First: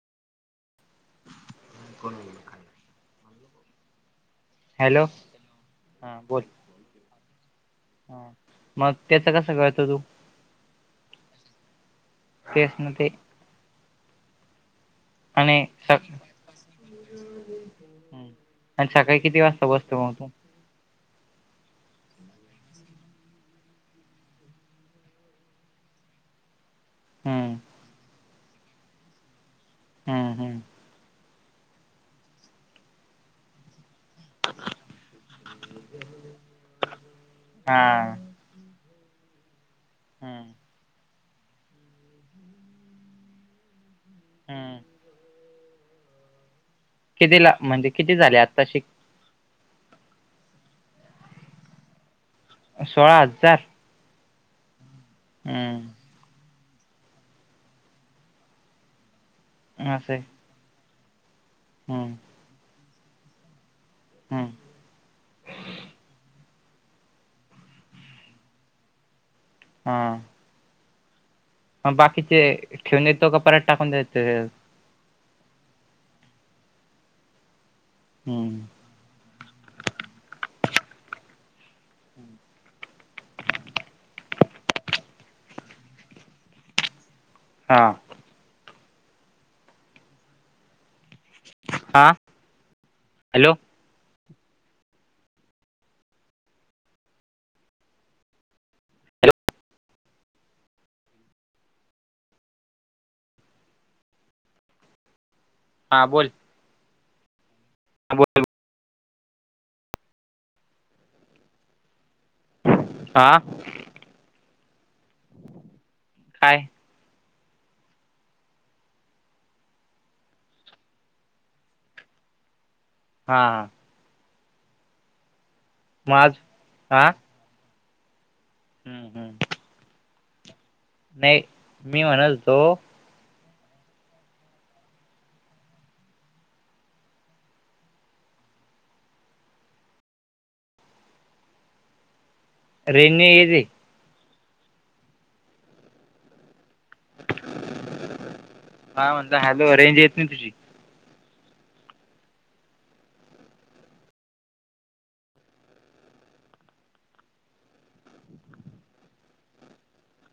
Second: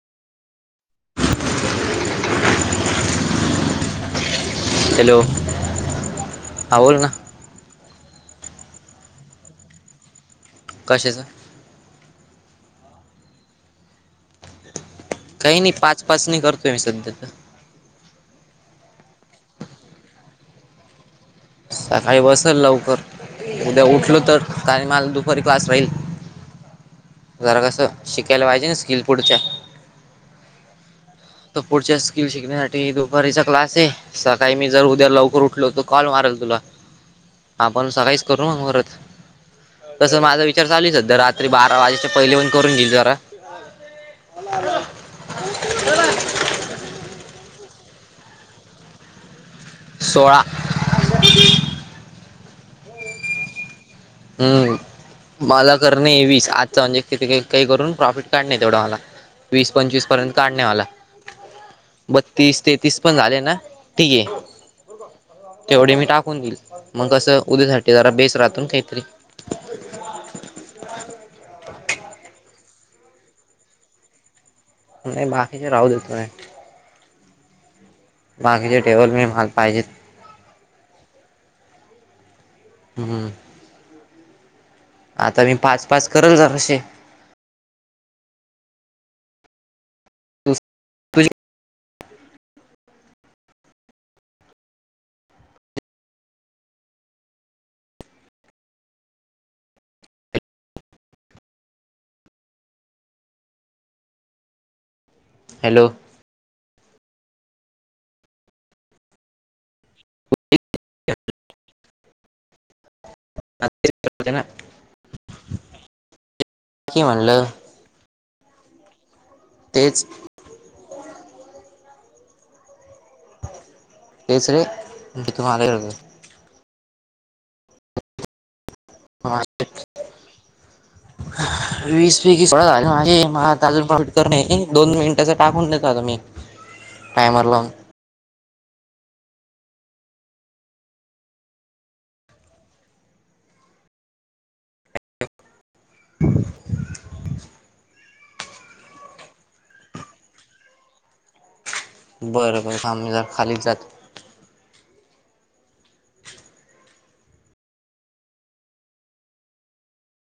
कोण का? हॅलो? हा, बोल बोल ना हा, मग त्याच कस कळतं तु कशाच? [unintelligible] ते काही नाही, पाच-पाच नी करतोय मी, सध्या तर ह [unintelligible] [inaudible] आणि सकाळी किती वाजता बसतो मग तू? सकाळी बसल लवकर. उद्या उठलो तर [unintelligible] दुपारी क्लास राहील. हम्म जरा कसं, शिकायला पाहिजे ना, स्किल पूढच्या हम्म! हम्म. तो पुढच्या स्किल शिकण्यासाठी, दुपारीचा क्लास ये सकाळी मी जर उद्या लवकर उठलो, तर कॉल मारल तुला, हा आपण सकाळीच करू म म्होरत, तस माझ हम्म विचार तरी, बारा वाजेच्या पहिले पण करून घईल जरा हम! [unintelligible] [inaudible] कितीला? म्हणजे किती झाले? आत्ता शि सोळा सोळा हजार हम्म! माला कर हम्म नाही वीस, आजचां म्हणजे किती काही काही करून प्रॉफिट काढलय तेवढं मला वीस असं आहे पंचवीसपर्यंत काढणे वाला, हम्म बत्तीस तेतीस पण झाले ना ती हे हम्म तेवढे मी टाकून देईल, मग कसं उद्यासाठी जरा बेस राहतून काहीतरी हा [unintelligible] [inaudible] मग बाकीचे ठेवून येतो का, पऱत टाकून देतो? नाही बाकीचे राहू देत, नाही हम्म बाकीचे टठेवत [unintelligible] मला पाहिजेत. आता मी पाच-पाच करल जरासे हा. तुझी [unintelligible] [inaudible] आ? हॅलो? Hello hello? हां बोल [unintelligible] [inaudible] [unintelligible] [inaudible] आ ना [unintelligible] काय की म्हणलं तेच हा. [unintelligible] [inaudible] माझ आं [unintelligible] [inaudible] नई वीस पैकी सोळा झालेत माझे [unintelligible] मग आता अजून तर [unintelligible] दोन मिनिटाच टाकून देत तुम्ही टायमर लावून. रेंज ही गेली. [unintelligible] काय म्हणता हॅलो रेंज येत ना तुझी. बरं बरं थांब जरा खालीच जातो.